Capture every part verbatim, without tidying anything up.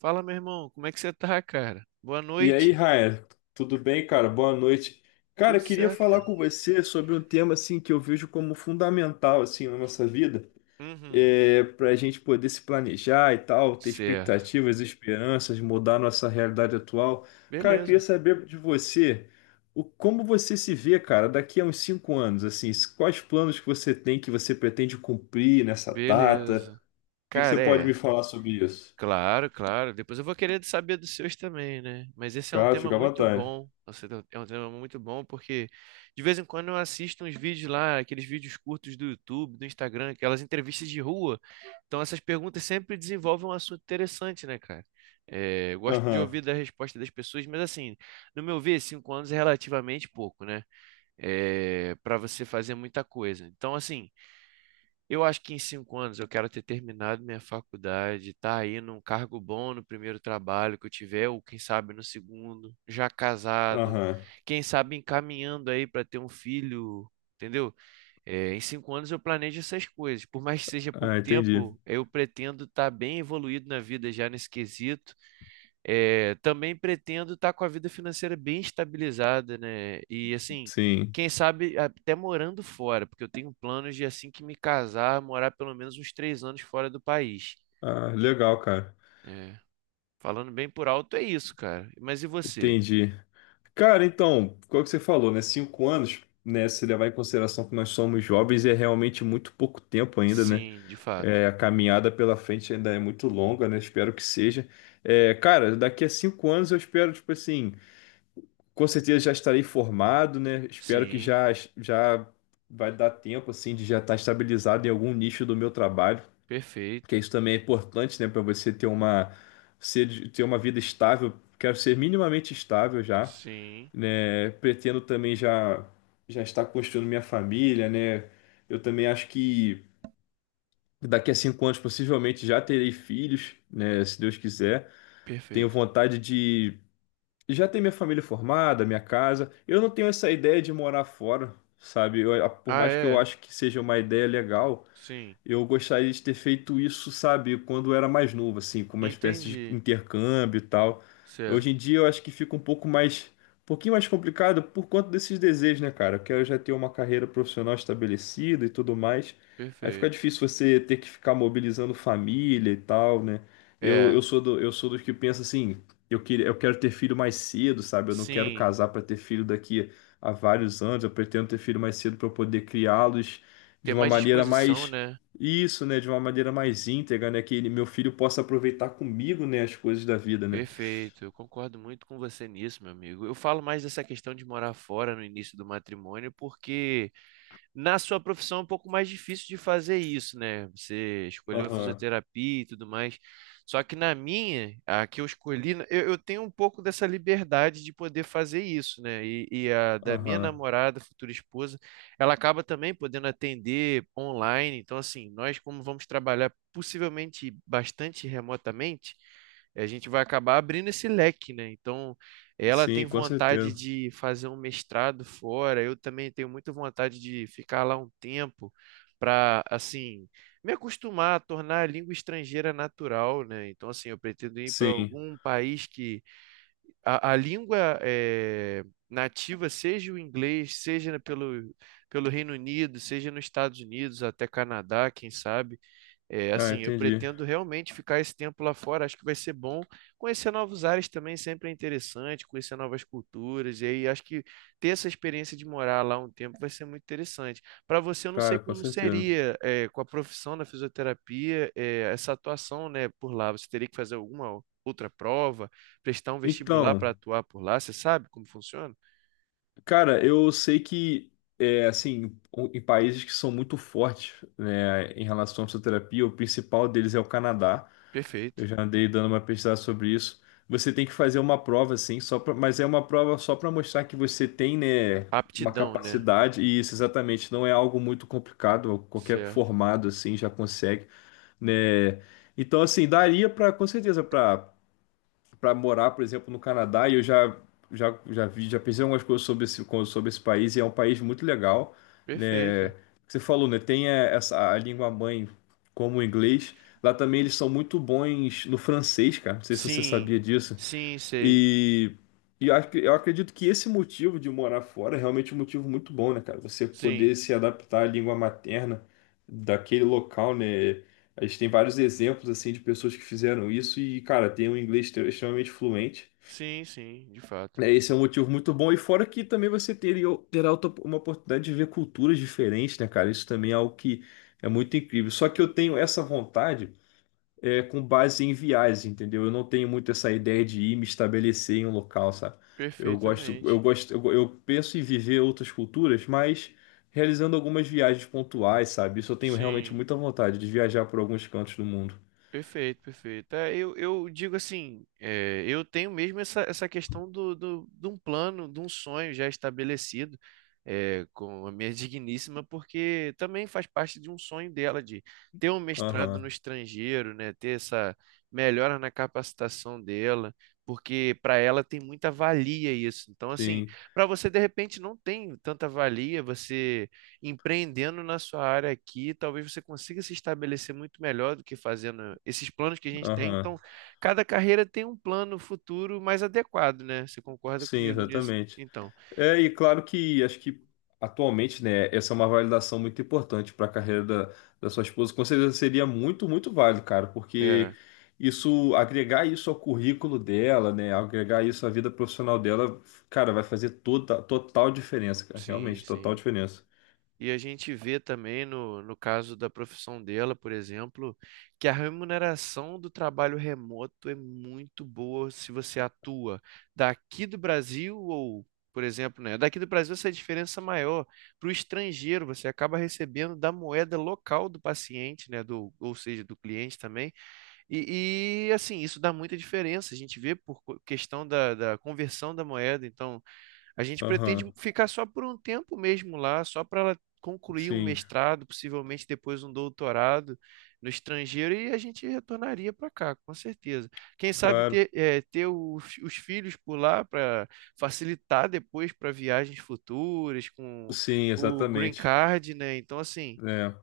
Fala, meu irmão, como é que você tá, cara? Boa E aí, noite. Raia, tudo bem, cara? Boa noite. Cara, Tudo eu queria certo, falar cara? com você sobre um tema assim que eu vejo como fundamental assim na nossa vida, Uhum, para a gente poder se planejar e tal, ter certo. expectativas, esperanças, mudar nossa realidade atual. Cara, eu queria Beleza, saber de você o como você se vê, cara, daqui a uns cinco anos, assim, quais planos que você tem que você pretende cumprir nessa data? beleza. O que que você Cara, pode me é. falar sobre isso? Claro, claro. Depois eu vou querer saber dos seus também, né? Mas esse é um Cara, tema fica à muito vontade. bom. Nossa, é um tema muito bom porque de vez em quando eu assisto uns vídeos lá, aqueles vídeos curtos do YouTube, do Instagram, aquelas entrevistas de rua. Então essas perguntas sempre desenvolvem um assunto interessante, né, cara? É, eu gosto de ouvir Aham, da resposta das pessoas, mas assim, no meu ver, cinco anos é relativamente pouco, né? É, para você fazer muita coisa. Então, assim. Eu acho que em cinco anos eu quero ter terminado minha faculdade, tá aí num cargo bom no primeiro trabalho que eu tiver, ou quem sabe no segundo, já casado, aham. quem sabe encaminhando aí para ter um filho, entendeu? É, em cinco anos eu planejo essas coisas. Por mais que seja Ah, pouco entendi. tempo, eu pretendo estar bem evoluído na vida já nesse quesito. É, também pretendo estar com a vida financeira bem estabilizada, né? E assim, Sim. quem sabe até morando fora, porque eu tenho planos de assim que me casar, morar pelo menos uns três anos fora do país. Ah, legal, cara. É, falando bem por alto, é isso, cara. Mas e você? Entendi. Cara, então, qual que você falou, né? Cinco anos, né? Se levar em consideração que nós somos jovens, é realmente muito pouco tempo ainda, né? Sim, de fato. É, a caminhada pela frente ainda é muito longa, né? Espero que seja. É, cara, daqui a cinco anos eu espero, tipo assim, com certeza já estarei formado, né? Espero que Sim, já, já vai dar tempo, assim, de já estar estabilizado em algum nicho do meu trabalho. Porque perfeito. isso também é importante, né, para você ter uma ser, ter uma vida estável. Quero ser minimamente estável já, Sim, né? Pretendo também já já estar construindo minha família, né? Eu também acho que daqui a cinco anos possivelmente já terei filhos, né? Se Deus quiser. Tenho perfeito. vontade de já ter minha família formada, minha casa. Eu não tenho essa ideia de morar fora, sabe? Eu- por Ah, mais que eu é? acho que seja uma ideia legal, Sim, eu gostaria de ter feito isso, sabe, quando eu era mais novo, assim, com uma espécie de entendi. intercâmbio e tal. Hoje em Certo, dia eu acho que fica um pouco mais, um pouquinho mais complicado por conta desses desejos, né, cara? Eu quero já ter uma carreira profissional estabelecida e tudo mais. Aí fica perfeito. difícil você ter que ficar mobilizando família e tal, né? Eu, É, eu sou do, eu sou dos que pensa assim, eu queria, eu quero ter filho mais cedo, sabe? Eu não quero sim, casar para ter filho daqui a vários anos. Eu pretendo ter filho mais cedo para eu poder criá-los de ter uma mais maneira disposição, mais né? isso, né, de uma maneira mais íntegra, né, que ele- meu filho possa aproveitar comigo, né, as coisas da vida, né? Perfeito, eu concordo muito com você nisso, meu amigo. Eu falo mais dessa questão de morar fora no início do matrimônio, porque na sua profissão é um pouco mais difícil de fazer isso, né? Você escolheu a Aham, fisioterapia e tudo mais. Só que na minha, a que eu escolhi, eu, eu tenho um pouco dessa liberdade de poder fazer isso, né? E, e a da minha aham. namorada, futura esposa, ela acaba também podendo atender online. Então, assim, nós, como vamos trabalhar possivelmente bastante remotamente, a gente vai acabar abrindo esse leque, né? Então. Ela tem Sim, com vontade certeza. de fazer um mestrado fora. Eu também tenho muita vontade de ficar lá um tempo para, assim, me acostumar a tornar a língua estrangeira natural, né? Então, assim, eu pretendo ir para Sim. algum país que a, a língua eh, nativa seja o inglês, seja pelo, pelo Reino Unido, seja nos Estados Unidos, até Canadá, quem sabe. É, Ah, assim, eu entendi. pretendo realmente ficar esse tempo lá fora, acho que vai ser bom. Conhecer novos ares também sempre é interessante, conhecer novas culturas, e aí acho que ter essa experiência de morar lá um tempo vai ser muito interessante. Para você, eu não sei Cara, com como certeza. seria, é, com a profissão da fisioterapia, é, essa atuação, né, por lá. Você teria que fazer alguma outra prova, prestar um vestibular para Então, atuar por lá, você sabe como funciona? cara, eu sei que, é, assim, o- em países que são muito fortes, né, em relação à fisioterapia, o principal deles é o Canadá. Eu Perfeito. já andei dando uma pesquisada sobre isso. Você tem que fazer uma prova, assim, só pra, mas é uma prova só para mostrar que você tem, né, uma Aptidão, né? capacidade, e isso exatamente não é algo muito complicado, qualquer Certo. formado, assim, já consegue, né. Então, assim, daria para, com certeza, para para morar, por exemplo, no Canadá, e eu já, já, já vi, já pensei em algumas coisas sobre esse, co- sobre esse país, e é um país muito legal, né? Perfeito. Você falou, né? Tem eh, essa, a língua mãe como o inglês. Lá também eles são muito bons no francês, cara. Não sei se você Sim, sabia disso. sim, sei. E, e eu, ac- eu acredito que esse motivo de morar fora é realmente um motivo muito bom, né, cara? Você Sim. poder se adaptar à língua materna daquele local, né? A gente tem vários exemplos, assim, de pessoas que fizeram isso e, cara, tem um inglês extre- extremamente fluente. Sim, sim, de fato. É, esse é um motivo muito bom. E fora que também você teria, terá outra- uma oportunidade de ver culturas diferentes, né, cara? Isso também é algo que é muito incrível. Só que eu tenho essa vontade é, com base em viagens, entendeu? Eu não tenho muito essa ideia de ir me estabelecer em um local, sabe? Eu gosto, eu Perfeitamente. gosto, eu, eu penso em viver outras culturas, mas realizando algumas viagens pontuais, sabe? Isso eu tenho realmente Sim, muita vontade de viajar por alguns cantos do mundo. perfeito, perfeito. É, eu, eu digo assim, é, eu tenho mesmo essa, essa questão do, do, de um plano, de um sonho já estabelecido é, com a minha digníssima, porque também faz parte de um sonho dela de ter um mestrado no Aham, estrangeiro, né, ter essa melhora na capacitação dela, porque para ela tem muita valia isso. Então, assim, sim, para você de repente não tem tanta valia, você empreendendo na sua área aqui, talvez você consiga se estabelecer muito melhor do que fazendo esses planos que a gente tem. aham, Então, cada carreira tem um plano futuro mais adequado, né? Você concorda sim, comigo nisso? exatamente. Então, É, e claro que acho que atualmente, né, essa é uma validação muito importante para a carreira da, da sua esposa. Com certeza seria muito, muito válido, cara, é, porque isso, agregar isso ao currículo dela, né, agregar isso à vida profissional dela, cara, vai fazer toda, total diferença, cara, sim, realmente, total sim. diferença. E a gente vê também, no, no caso da profissão dela, por exemplo, que a remuneração do trabalho remoto é muito boa se você atua daqui do Brasil ou, por exemplo, né, daqui do Brasil essa é a diferença é maior. Para o estrangeiro, você acaba recebendo da moeda local do paciente, né, do, ou seja, do cliente também. E, e, assim, isso dá muita diferença. A gente vê por co- questão da, da conversão da moeda. Então, a gente Aham, pretende ficar só por um tempo mesmo lá, só para ela concluir um sim, mestrado, possivelmente depois um doutorado no estrangeiro, e a gente retornaria para cá, com certeza. Quem sabe claro, ter, eh, ter os, os filhos por lá para facilitar depois para viagens futuras com sim, o Green exatamente. Card, né? Então, assim É,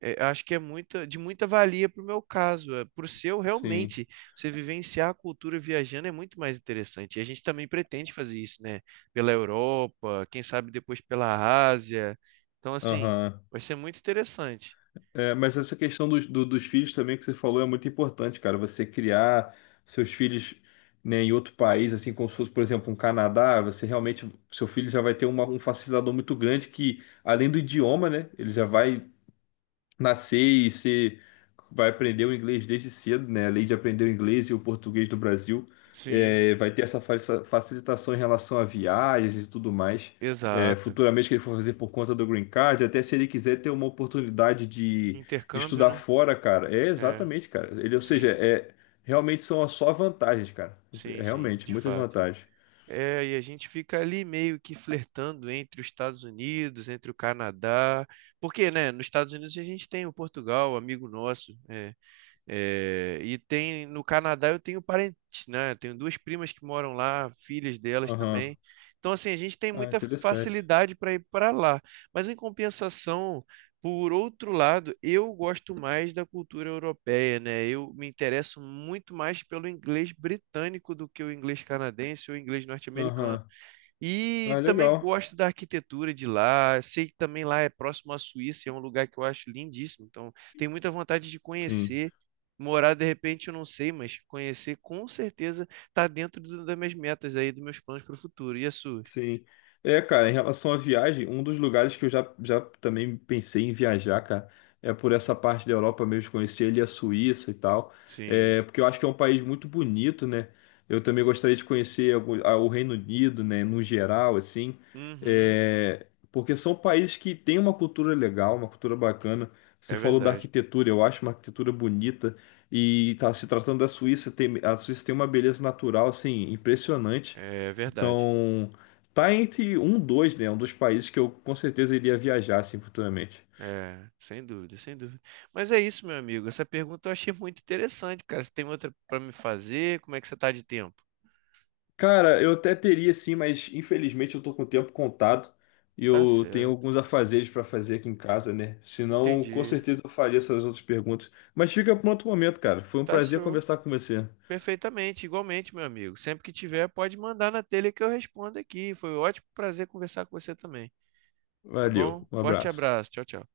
é, eu acho que é muita, de muita valia para o meu caso. É, para o seu, sim, realmente, você vivenciar a cultura viajando é muito mais interessante. E a gente também pretende fazer isso, né? Pela Europa, quem sabe depois pela Ásia. Então, assim, aham. vai ser muito interessante. É, mas essa questão dos, do- dos filhos também que você falou é muito importante, cara. Você criar seus filhos, né, em outro país, assim como se fosse, por exemplo, um Canadá, você realmente, seu filho já vai ter uma- um facilitador muito grande que, além do idioma, né, ele já vai nascer e ser, vai aprender o inglês desde cedo, né? Além de aprender o inglês e o português do Brasil, Sim, é, vai ter essa fa- facilitação em relação a viagens e tudo mais. É, exato. futuramente que ele for fazer por conta do Green Card, até se ele quiser ter uma oportunidade de, de Intercâmbio, estudar né? fora, cara. É É, exatamente, cara. Ele, ou seja, sim, é realmente são só vantagens, cara. sim, É, sim, realmente, de muitas fato. vantagens. É, e a gente fica ali meio que flertando entre os Estados Unidos, entre o Canadá, porque, né, nos Estados Unidos a gente tem o Portugal, amigo nosso, é, É, e tem no Canadá eu tenho parentes, né? Eu tenho duas primas que moram lá, filhas delas Aham. também. Então, assim, a gente tem Ah, muita interessante. facilidade para ir para lá. Mas em compensação, por outro lado, eu gosto mais da cultura europeia, né? Eu me interesso muito mais pelo inglês britânico do que o inglês canadense ou inglês norte-americano. Aham. E Ah, também legal. gosto da arquitetura de lá. Sei que também lá é próximo à Suíça, é um lugar que eu acho lindíssimo. Então, tenho muita vontade de Sim. conhecer. Morar, de repente, eu não sei, mas conhecer com certeza está dentro do- das minhas metas aí, dos meus planos para o futuro. E as suas? Sim. É, cara, em relação à viagem, um dos lugares que eu já, já também pensei em viajar, cara, é por essa parte da Europa mesmo, conhecer ali a Suíça e tal. Sim. É, porque eu acho que é um país muito bonito, né? Eu também gostaria de conhecer algum- a- o Reino Unido, né, no geral, assim. Uhum. É, porque são países que têm uma cultura legal, uma cultura bacana. Você É falou da verdade. arquitetura, eu acho uma arquitetura bonita. E tá se tratando da Suíça, tem, a Suíça tem uma beleza natural, assim, impressionante. É verdade. Então. Tá entre um, dois, né? É um dos países que eu com certeza iria viajar, assim, futuramente. É, sem dúvida, sem dúvida. Mas é isso, meu amigo. Essa pergunta eu achei muito interessante, cara. Você tem outra para me fazer? Como é que você tá de tempo? Cara, eu até teria, sim, mas infelizmente eu tô com o tempo contado e Tá eu tenho certo. alguns afazeres pra fazer aqui em casa, né? Senão, com Entendi. certeza eu faria essas outras perguntas. Mas fica para outro momento, cara. Foi um Tá prazer show. conversar com você. Perfeitamente, igualmente, meu amigo. Sempre que tiver, pode mandar na telha que eu respondo aqui. Foi um ótimo prazer conversar com você também. Tá Valeu, bom? um Forte abraço. abraço. Tchau, tchau.